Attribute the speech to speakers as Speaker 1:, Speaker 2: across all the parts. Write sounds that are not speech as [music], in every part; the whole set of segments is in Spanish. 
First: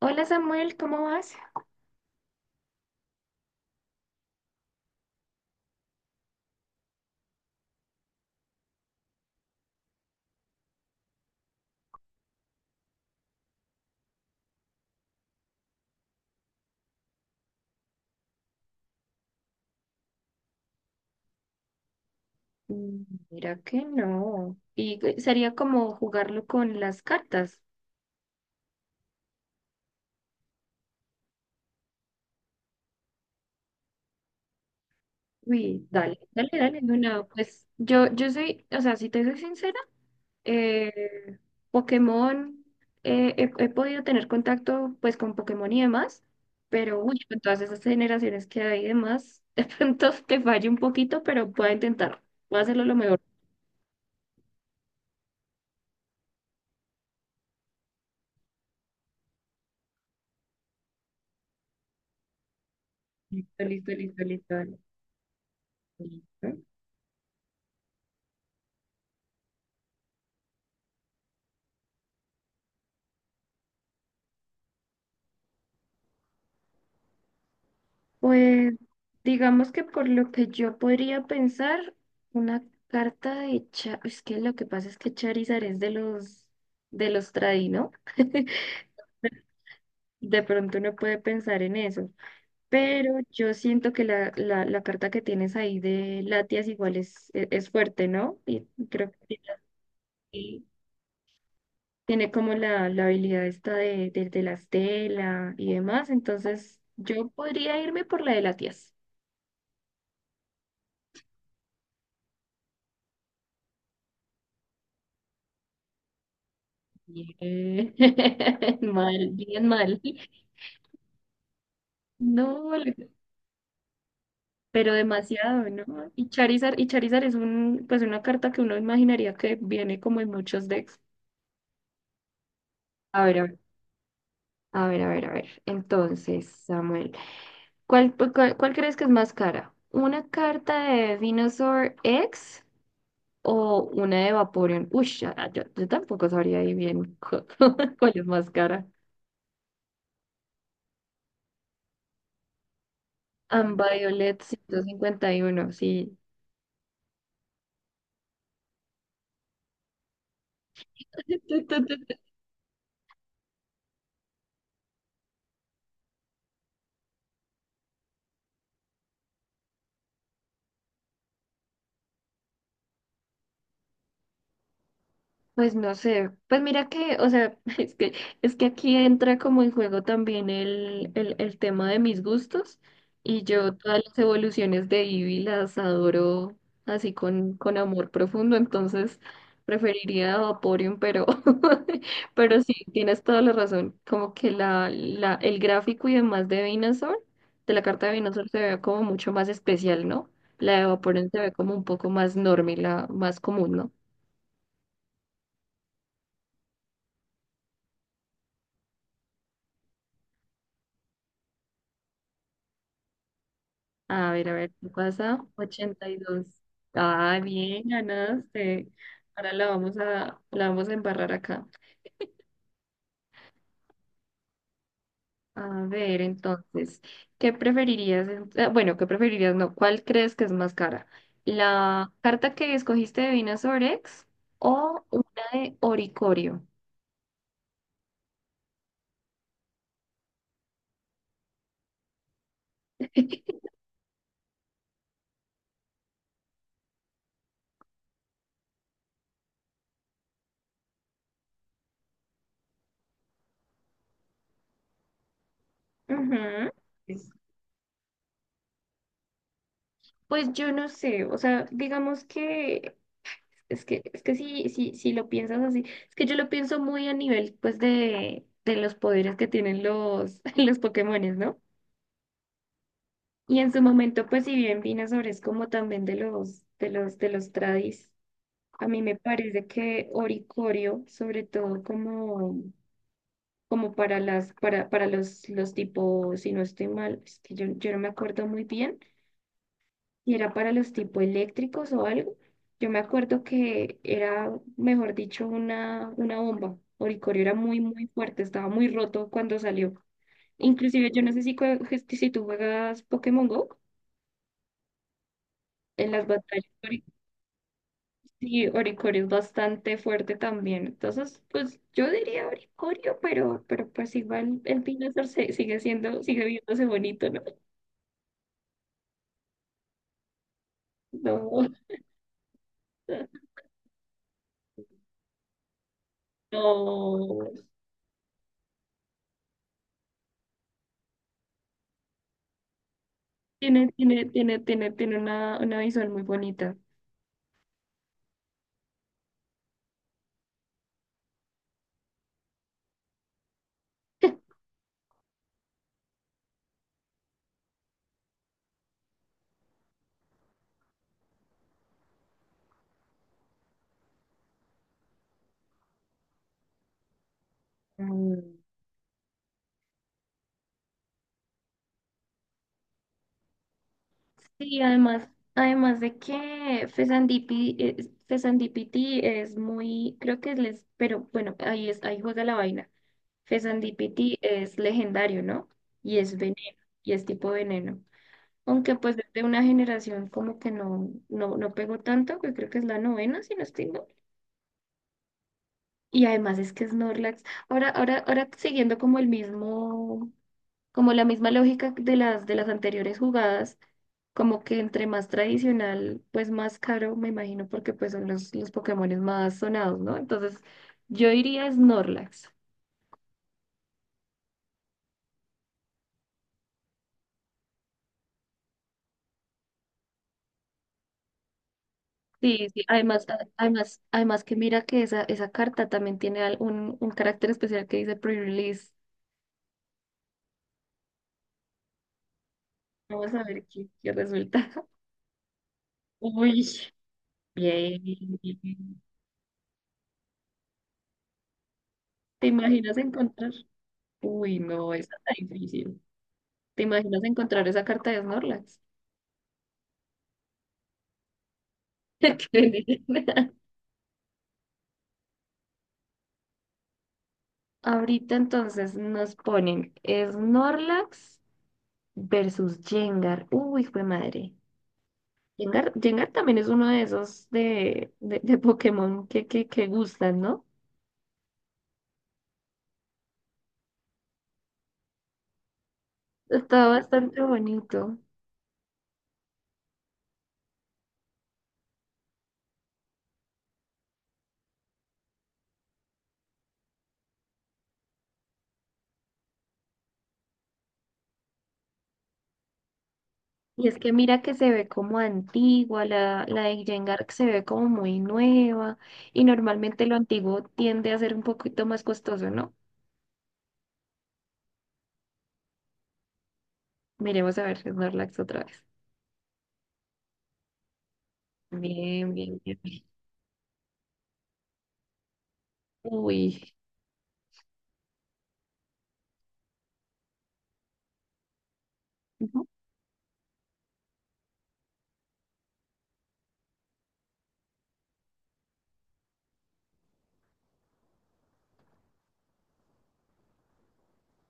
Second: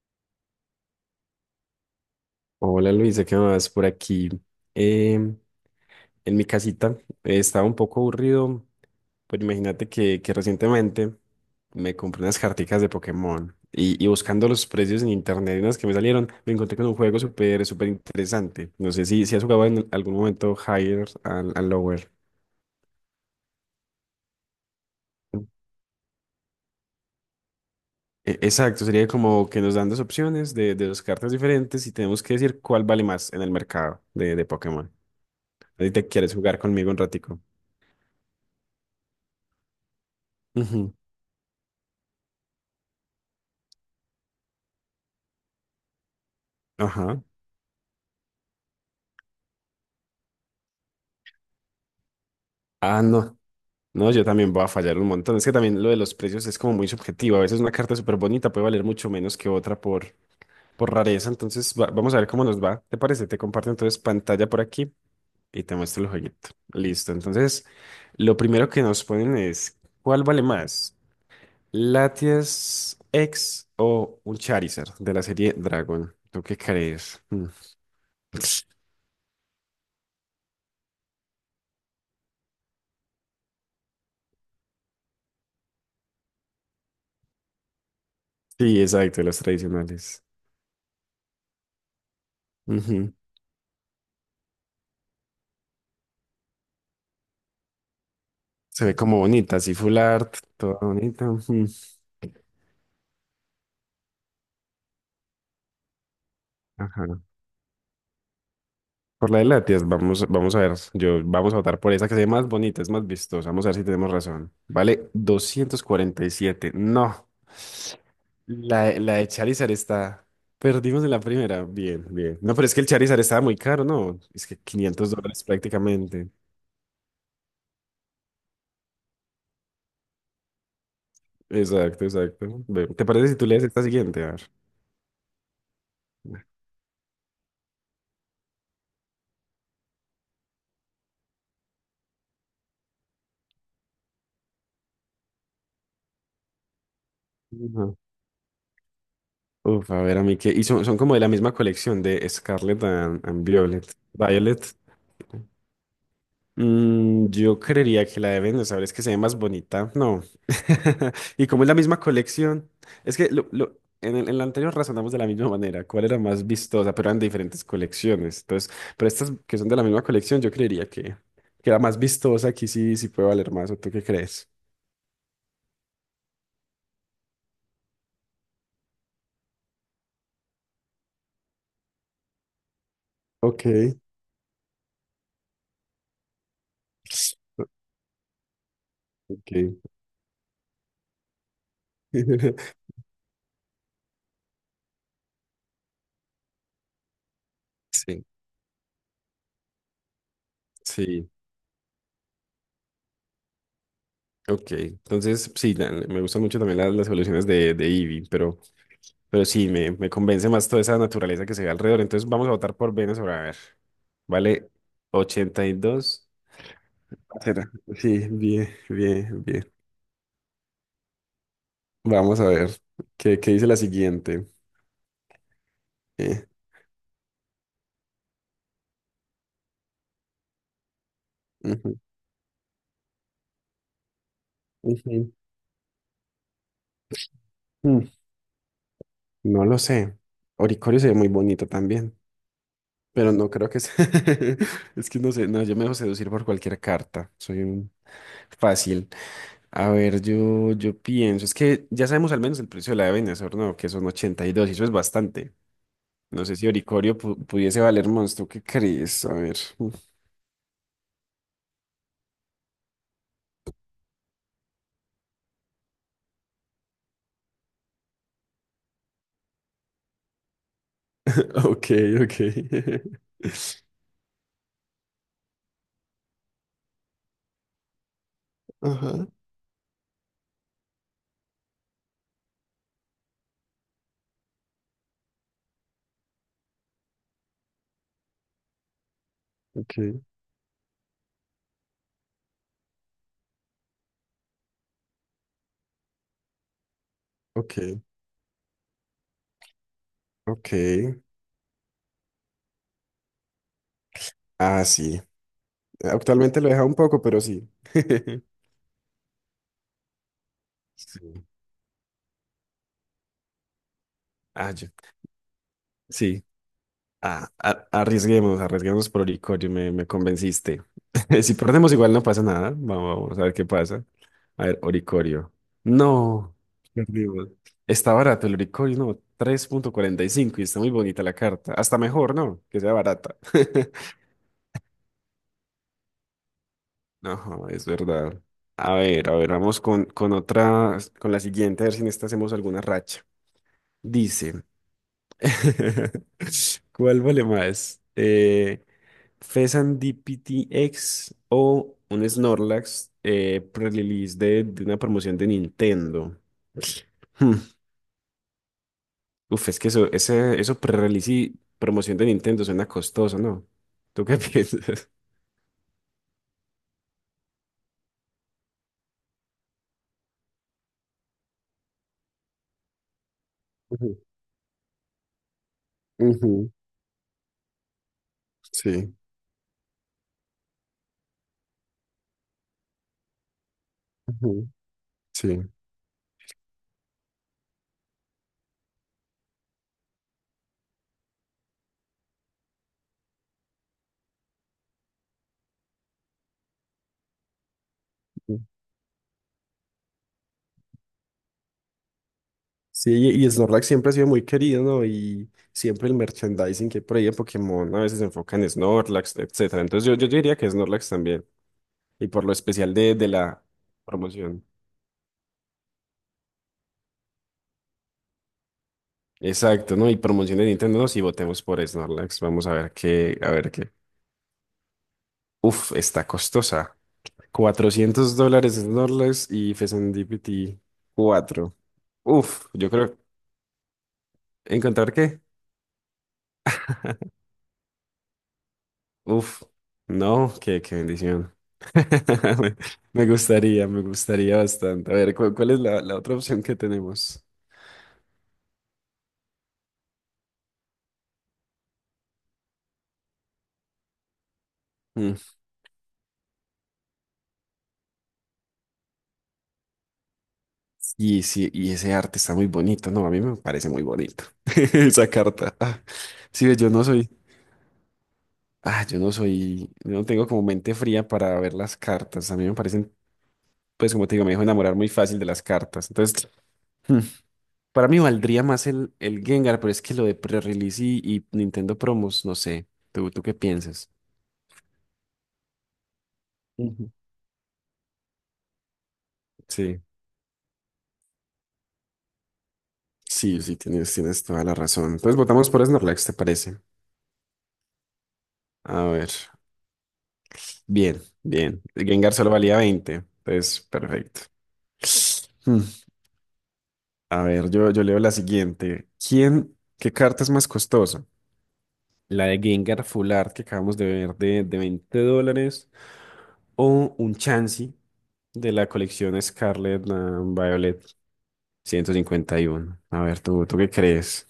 Speaker 1: Hola Samuel, ¿cómo vas?
Speaker 2: Hola Luisa, ¿qué más por aquí? em, en mi casita. Estaba un poco aburrido, pero imagínate que recientemente me compré unas carticas de Pokémon y buscando los precios en internet, y unas que me salieron, me encontré con un juego súper interesante. No sé si has jugado en algún momento Higher and Lower.
Speaker 1: Mm. Mira que no. Y sería como jugarlo con las cartas.
Speaker 2: Exacto, sería como que nos dan dos opciones de dos cartas diferentes y tenemos que decir cuál vale más en el mercado de Pokémon.
Speaker 1: Uy,
Speaker 2: ¿Ahí te
Speaker 1: dale,
Speaker 2: quieres
Speaker 1: dale,
Speaker 2: jugar
Speaker 1: dale.
Speaker 2: conmigo un
Speaker 1: Bueno,
Speaker 2: ratico?
Speaker 1: pues yo soy, o sea, si te soy sincera, eh,
Speaker 2: Ujú.
Speaker 1: Pokémon, he podido tener contacto pues con Pokémon y demás, pero uy,
Speaker 2: Ajá.
Speaker 1: con todas esas generaciones que hay y demás, [laughs] de pronto te fallo un poquito, pero puedo intentar. Voy a hacerlo lo
Speaker 2: Ah,
Speaker 1: mejor.
Speaker 2: no. No, yo también voy a fallar un montón. Es que también lo de los precios es como muy subjetivo. A veces una carta súper bonita puede valer mucho menos que otra por rareza. Entonces, vamos a ver cómo nos va. ¿Te parece? Te
Speaker 1: Listo,
Speaker 2: comparto
Speaker 1: listo,
Speaker 2: entonces
Speaker 1: listo,
Speaker 2: pantalla
Speaker 1: listo.
Speaker 2: por
Speaker 1: Dale.
Speaker 2: aquí y te muestro el
Speaker 1: Listo.
Speaker 2: jueguito. Listo. Entonces, lo primero que nos ponen es, ¿cuál vale más? ¿Latias X o un Charizard de la serie Dragon? ¿Tú qué crees? Mm.
Speaker 1: Pues
Speaker 2: [laughs]
Speaker 1: digamos que por lo que yo podría pensar, una carta es que lo que pasa es que Charizard es de los tradi, ¿no? [laughs]
Speaker 2: Sí, exacto, los tradicionales.
Speaker 1: De pronto uno puede pensar en eso,
Speaker 2: Ujú.
Speaker 1: pero yo siento que la carta que tienes ahí de Latias igual es, fuerte, ¿no? Y
Speaker 2: Se ve
Speaker 1: creo
Speaker 2: como
Speaker 1: que
Speaker 2: bonita, así full art,
Speaker 1: tiene
Speaker 2: toda bonita. Ujú.
Speaker 1: tiene como la habilidad esta de la estela y demás, entonces
Speaker 2: Ajá.
Speaker 1: yo podría irme por la de Latias.
Speaker 2: Por la de latias vamos, vamos a ver. Yo, vamos a votar por esa que se ve más bonita, es más vistosa. Vamos a ver si tenemos razón. Vale, doscientos cuarenta y siete. No.
Speaker 1: Bien. [laughs]
Speaker 2: La de
Speaker 1: Mal, bien
Speaker 2: Charizard
Speaker 1: mal.
Speaker 2: está. Perdimos en la primera. Bien, bien. No, pero
Speaker 1: No,
Speaker 2: es que el
Speaker 1: vale,
Speaker 2: Charizard estaba muy caro, ¿no? Es que
Speaker 1: pero
Speaker 2: 500 dólares
Speaker 1: demasiado, ¿no? Y
Speaker 2: prácticamente.
Speaker 1: Charizard, y Charizard es un, pues una carta que uno imaginaría que viene como en muchos decks.
Speaker 2: Exacto, exacto. Ve, ¿te
Speaker 1: A
Speaker 2: parece si tú
Speaker 1: ver,
Speaker 2: lees esta siguiente? A ver.
Speaker 1: a ver, a ver, a ver. A ver. Entonces, Samuel, ¿cuál crees que es más cara? ¿Una carta de Venusaur X o una de Vaporeon? Uy, yo tampoco sabría ahí bien
Speaker 2: Ujú.
Speaker 1: [laughs] cuál es más cara.
Speaker 2: Uf, a ver, a mí que. Y son, son como de la misma colección de Scarlet and Violet.
Speaker 1: Ambiviolet
Speaker 2: Violet.
Speaker 1: 151, sí.
Speaker 2: Mm, yo creería que la deben de saber, es que se ve más bonita. No. [laughs] Y como es la misma
Speaker 1: [laughs]
Speaker 2: colección, es que en en la anterior razonamos de la misma manera, cuál era más vistosa, pero eran de diferentes colecciones. Entonces, pero estas que son de la misma colección, yo creería que la más vistosa aquí sí, sí puede valer más. ¿O tú qué crees?
Speaker 1: Pues no sé, pues mira que, o sea, [laughs] es que aquí entra como en juego también el tema de mis gustos y
Speaker 2: Ok,
Speaker 1: yo todas las evoluciones de Eevee las adoro así con amor profundo, entonces
Speaker 2: ok.
Speaker 1: preferiría a Vaporeon, pero, [laughs] pero sí,
Speaker 2: [laughs]
Speaker 1: tienes toda la razón, como que el gráfico y demás de Venusaur, de la carta de
Speaker 2: Sí.
Speaker 1: Venusaur se ve como mucho más especial, ¿no? La de Vaporeon
Speaker 2: Sí,
Speaker 1: se ve como un poco más normal, la más común, ¿no?
Speaker 2: ok. Entonces, sí, me gustan mucho también las soluciones de Eevee, pero sí, me convence más toda esa naturaleza que se ve alrededor. Entonces vamos a votar por Venezuela. A ver,
Speaker 1: A ver,
Speaker 2: vale
Speaker 1: ¿qué pasa? ochenta y
Speaker 2: 82.
Speaker 1: dos Ah,
Speaker 2: Será.
Speaker 1: bien,
Speaker 2: Sí, bien,
Speaker 1: ganaste.
Speaker 2: bien,
Speaker 1: Ahora la
Speaker 2: bien.
Speaker 1: vamos a, la vamos a embarrar acá.
Speaker 2: Vamos a ver qué, qué dice la siguiente.
Speaker 1: A ver,
Speaker 2: Eh,
Speaker 1: entonces, ¿qué preferirías? Bueno, ¿qué preferirías? No, ¿cuál crees que es más cara?
Speaker 2: ujú,
Speaker 1: ¿La carta que escogiste de Vinasorex o una
Speaker 2: ujú,
Speaker 1: de Oricorio?
Speaker 2: mm, no lo sé. Oricorio se ve muy bonito también, pero no
Speaker 1: [laughs]
Speaker 2: creo que sea. [laughs] Es que no sé, no, yo me dejo seducir por cualquier carta. Soy un fácil. A ver, yo pienso, es que ya sabemos al menos el precio de la de Venezuela, ¿no? Que son 82 y dos y eso es bastante. No sé si
Speaker 1: Ujú.
Speaker 2: Oricorio pudiese valer monstruo. ¿Qué crees? A ver. [laughs]
Speaker 1: Pues yo no sé, o sea, digamos que Es que sí, sí, sí lo piensas así. Es que yo lo pienso muy a nivel, pues, de los poderes que tienen los, [laughs] los Pokémones, ¿no?
Speaker 2: Ok, ok. [laughs]
Speaker 1: Y en su momento, pues, si bien Venusaur es como también de los, tradis, a mí me
Speaker 2: Ajá,
Speaker 1: parece que Oricorio, sobre todo como para las, para los tipos, si no estoy mal, es que yo no me acuerdo muy bien
Speaker 2: ok,
Speaker 1: y era para los tipo eléctricos o algo. Yo me acuerdo que era, mejor dicho, una bomba. Oricorio era muy,
Speaker 2: ok,
Speaker 1: muy fuerte, estaba muy roto cuando salió.
Speaker 2: ok.
Speaker 1: Inclusive, yo no sé si, si tú juegas Pokémon Go,
Speaker 2: Ah, sí.
Speaker 1: en las
Speaker 2: Actualmente
Speaker 1: batallas,
Speaker 2: lo he dejado un poco, pero sí. [laughs]
Speaker 1: Sí, Oricorio es bastante fuerte también.
Speaker 2: Sí.
Speaker 1: Entonces, pues yo diría Oricorio, pero pues igual
Speaker 2: Ah,
Speaker 1: el
Speaker 2: yo.
Speaker 1: Pinazar sigue siendo, sigue
Speaker 2: Sí.
Speaker 1: viéndose bonito, ¿no?
Speaker 2: Ah, arriesguemos, arriesguemos por Oricorio, me convenciste. [laughs] Si
Speaker 1: No,
Speaker 2: perdemos igual no pasa nada. Vamos, vamos a ver qué pasa. A ver, Oricorio.
Speaker 1: [laughs]
Speaker 2: No, perdimos.
Speaker 1: no.
Speaker 2: Está barato el Oricorio, no, tres punto cuarenta y cinco y está muy bonita la carta. Hasta mejor, ¿no? Que sea barata. [laughs]
Speaker 1: Tiene una visual muy bonita.
Speaker 2: No, es verdad. A ver, vamos con otra, con la siguiente, a ver si en esta hacemos alguna racha. Dice, [laughs] ¿cuál vale más? PTX o un Snorlax pre-release de una promoción de Nintendo. Hmm.
Speaker 1: Mm.
Speaker 2: Uf, es que eso, ese, eso pre-release y promoción de Nintendo suena costoso, ¿no? ¿Tú qué [laughs]
Speaker 1: Sí,
Speaker 2: piensas?
Speaker 1: además de que Fesandipiti es muy, creo que es, les, pero bueno, ahí es, ahí juega la vaina.
Speaker 2: Ujú,
Speaker 1: Fesandipiti es legendario, ¿no? Y es
Speaker 2: ujú,
Speaker 1: veneno, y es tipo veneno. Aunque
Speaker 2: sí,
Speaker 1: pues desde una generación como que no pegó tanto, que creo que es la novena, si no estoy mal.
Speaker 2: ujú, sí.
Speaker 1: Y además es que Snorlax. Ahora siguiendo como el mismo, como la misma lógica de las, anteriores jugadas. Como que entre más tradicional, pues más caro, me imagino, porque pues son los,
Speaker 2: Ujú.
Speaker 1: los Pokémones más sonados, ¿no? Entonces, yo iría Snorlax.
Speaker 2: Sí, y Snorlax siempre ha sido muy querido, ¿no? Y siempre el merchandising que hay por ahí de Pokémon, ¿no?, a veces se enfoca en Snorlax, etcétera. Entonces yo diría que Snorlax también. Y por lo
Speaker 1: Sí, sí.
Speaker 2: especial de
Speaker 1: Además, a-
Speaker 2: la
Speaker 1: además, además que
Speaker 2: promoción.
Speaker 1: mira que esa carta también tiene un carácter especial que dice pre-release.
Speaker 2: Exacto, ¿no? Y promoción de Nintendo, ¿no? Si votemos por Snorlax, vamos a ver
Speaker 1: Vamos
Speaker 2: qué,
Speaker 1: a
Speaker 2: a
Speaker 1: ver
Speaker 2: ver
Speaker 1: qué,
Speaker 2: qué.
Speaker 1: qué resulta. [laughs]
Speaker 2: Uf, está
Speaker 1: Uy,
Speaker 2: costosa.
Speaker 1: bien.
Speaker 2: Cuatrocientos dólares Snorlax y Fezandipity 4.
Speaker 1: ¿Te
Speaker 2: Uf, yo
Speaker 1: imaginas
Speaker 2: creo,
Speaker 1: encontrar? Uy, no,
Speaker 2: ¿encontrar
Speaker 1: esa está
Speaker 2: qué?
Speaker 1: difícil. ¿Te imaginas
Speaker 2: [laughs]
Speaker 1: encontrar esa carta de Snorlax?
Speaker 2: Uf, no, qué, qué bendición.
Speaker 1: [laughs] Qué
Speaker 2: [laughs]
Speaker 1: bien.
Speaker 2: Me gustaría bastante. A ver, ¿cuál, es la otra opción que tenemos?
Speaker 1: Ahorita entonces nos ponen Snorlax versus Jengar. Uy, fue madre.
Speaker 2: Mm.
Speaker 1: Jengar también es uno de esos de Pokémon que gustan, ¿no?
Speaker 2: Y, sí, y ese arte está muy bonito, ¿no? A mí me parece muy bonito. [laughs] Esa carta. Ah, sí, ve,
Speaker 1: Está
Speaker 2: yo no soy.
Speaker 1: bastante bonito.
Speaker 2: Ah, yo no soy, yo no tengo como mente fría para ver las cartas. A mí me parecen, pues como te digo, me dejo enamorar muy fácil de las cartas. Entonces, hmm, para mí valdría más el Gengar, pero es que lo de pre-release y Nintendo Promos, no sé. ¿Tú, tú qué
Speaker 1: Y es
Speaker 2: piensas?
Speaker 1: que mira que se ve como antigua, la de
Speaker 2: Ujú.
Speaker 1: Jengar se ve como muy nueva y
Speaker 2: Sí,
Speaker 1: normalmente lo antiguo tiende a ser un poquito más costoso, ¿no?
Speaker 2: sí, sí, tienes, tienes toda la razón. Entonces votamos por Snorlax, ¿te parece?
Speaker 1: Miremos a ver Snorlax otra vez.
Speaker 2: A ver, bien, bien. El
Speaker 1: Bien,
Speaker 2: Gengar solo
Speaker 1: bien,
Speaker 2: valía
Speaker 1: bien.
Speaker 2: 20, entonces perfecto. Hmm.
Speaker 1: Uy.
Speaker 2: A ver, yo leo la siguiente. ¿Quién, qué carta es más costosa? La de Gengar Full Art que acabamos de ver de 20 dólares. O un Chansey de la colección Scarlet ah, Violet ciento cincuenta y uno. A ver, ¿tú, tú qué crees?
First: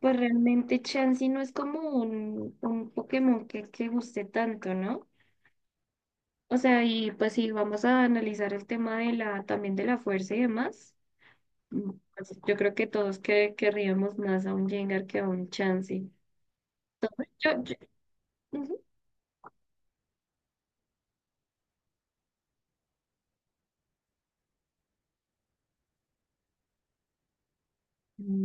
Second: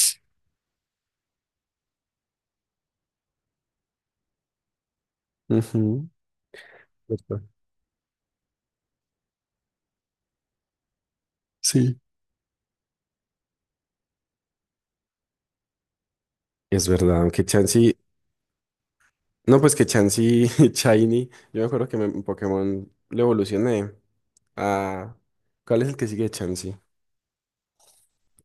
Speaker 1: Pues realmente Chansey no es como un Pokémon que guste tanto, ¿no?
Speaker 2: Ujú,
Speaker 1: O sea, y pues
Speaker 2: ¿verdad?
Speaker 1: si vamos a analizar el tema también de la fuerza y demás,
Speaker 2: Sí.
Speaker 1: pues, yo creo que todos querríamos más a un Jengar que a un Chansey.
Speaker 2: Es verdad, aunque
Speaker 1: Yo, yo-
Speaker 2: Chansey...
Speaker 1: Ujú.
Speaker 2: No, pues que Chansey [laughs] Shiny. Yo me acuerdo que en Pokémon lo evolucioné a... ¿Cuál es el que sigue de Chansey?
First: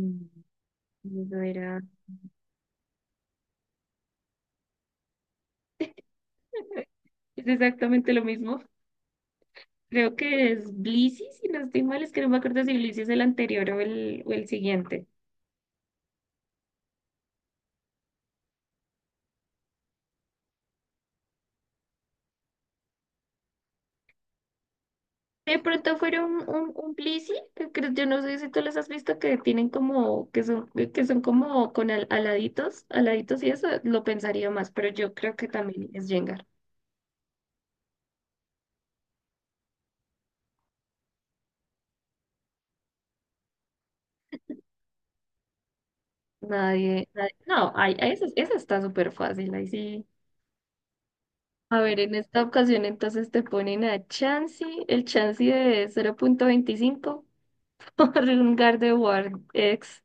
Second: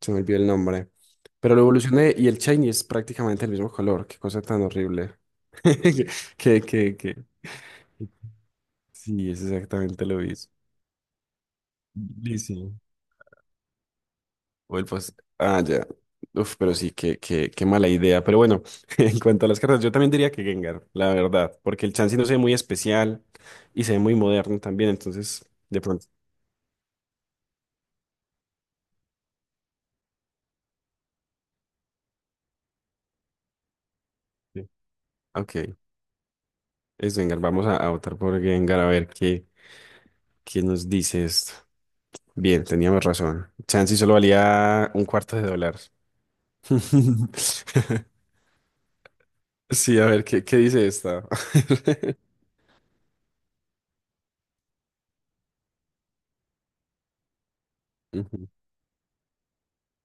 Speaker 2: Se me olvidó el nombre.
Speaker 1: eso
Speaker 2: Pero lo
Speaker 1: era
Speaker 2: evolucioné y el shiny es prácticamente el mismo color. Qué cosa tan horrible. [laughs] Que,
Speaker 1: es exactamente lo mismo.
Speaker 2: sí, es exactamente
Speaker 1: Creo
Speaker 2: lo mismo.
Speaker 1: que es Blissey, si no estoy mal, es que no me
Speaker 2: Sí,
Speaker 1: acuerdo si
Speaker 2: sí.
Speaker 1: Blissey es el anterior o el o el siguiente.
Speaker 2: Ah, ya. Uf, pero sí, qué, qué, qué mala idea. Pero bueno, [laughs] en cuanto a las cartas, yo también diría que Gengar, la verdad. Porque el Chansey no se ve muy especial y se ve muy moderno también. Entonces,
Speaker 1: De
Speaker 2: de
Speaker 1: pronto
Speaker 2: pronto.
Speaker 1: fueron un plisi, yo no sé si tú los has visto, que tienen como, que son como con aladitos, aladitos y eso, lo pensaría
Speaker 2: Sí.
Speaker 1: más, pero yo creo que
Speaker 2: Ok,
Speaker 1: también es Jengar.
Speaker 2: es Gengar. Vamos a votar por Gengar a ver qué, qué nos dice esto. Bien, teníamos razón. Chansey solo valía un cuarto de dólar.
Speaker 1: No, ay,
Speaker 2: [laughs]
Speaker 1: ay, esa está súper fácil, ahí
Speaker 2: Sí,
Speaker 1: sí.
Speaker 2: a ver, ¿qué, qué dice esta?
Speaker 1: A ver, en
Speaker 2: [laughs]
Speaker 1: esta ocasión entonces te ponen a Chansey, el Chansey de 0.25 [laughs] por
Speaker 2: Ujú.
Speaker 1: un Gardevoir X.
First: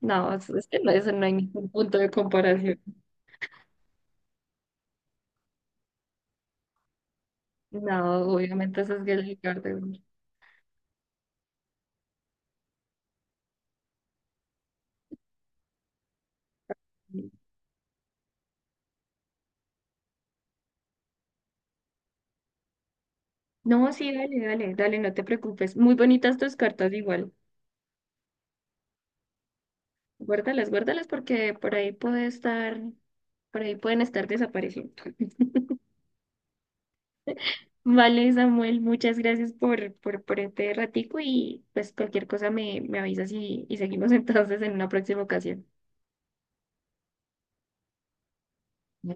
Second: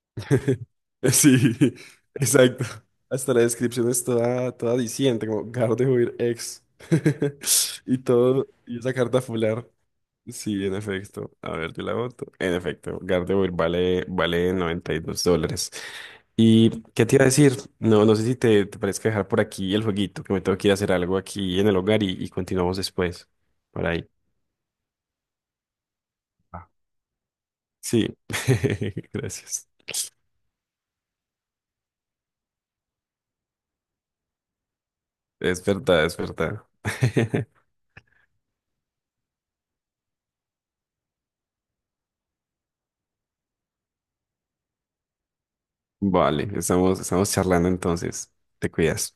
Speaker 1: No, es
Speaker 2: [laughs]
Speaker 1: que no, eso no hay
Speaker 2: Sí,
Speaker 1: ningún punto de
Speaker 2: [laughs] exacto.
Speaker 1: comparación.
Speaker 2: Hasta la descripción es toda, toda diciente, como Gardevoir ex. [laughs] Y
Speaker 1: No,
Speaker 2: todo, y
Speaker 1: obviamente
Speaker 2: esa
Speaker 1: eso es
Speaker 2: carta
Speaker 1: el
Speaker 2: fular.
Speaker 1: Gardevoir.
Speaker 2: Sí, en efecto. A ver, yo la voto. En efecto, Gardevoir vale, vale 92 dólares. ¿Y qué te iba a decir? No, no sé si te, te parezca dejar por aquí el jueguito, que me tengo que ir a hacer algo aquí en el hogar y continuamos después. Por
Speaker 1: No,
Speaker 2: ahí.
Speaker 1: sí, dale, dale, dale, no te preocupes. Muy bonitas tus
Speaker 2: Ah,
Speaker 1: cartas igual.
Speaker 2: sí, [laughs] gracias.
Speaker 1: Guárdalas, guárdalas porque por ahí puede estar, por ahí pueden estar desapareciendo. [laughs]
Speaker 2: Es verdad, es verdad. [laughs]
Speaker 1: Vale, Samuel, muchas gracias por este ratico y pues cualquier cosa me avisas y seguimos [laughs] entonces en una próxima ocasión.
Speaker 2: Vale, estamos, estamos charlando entonces. Te cuidas.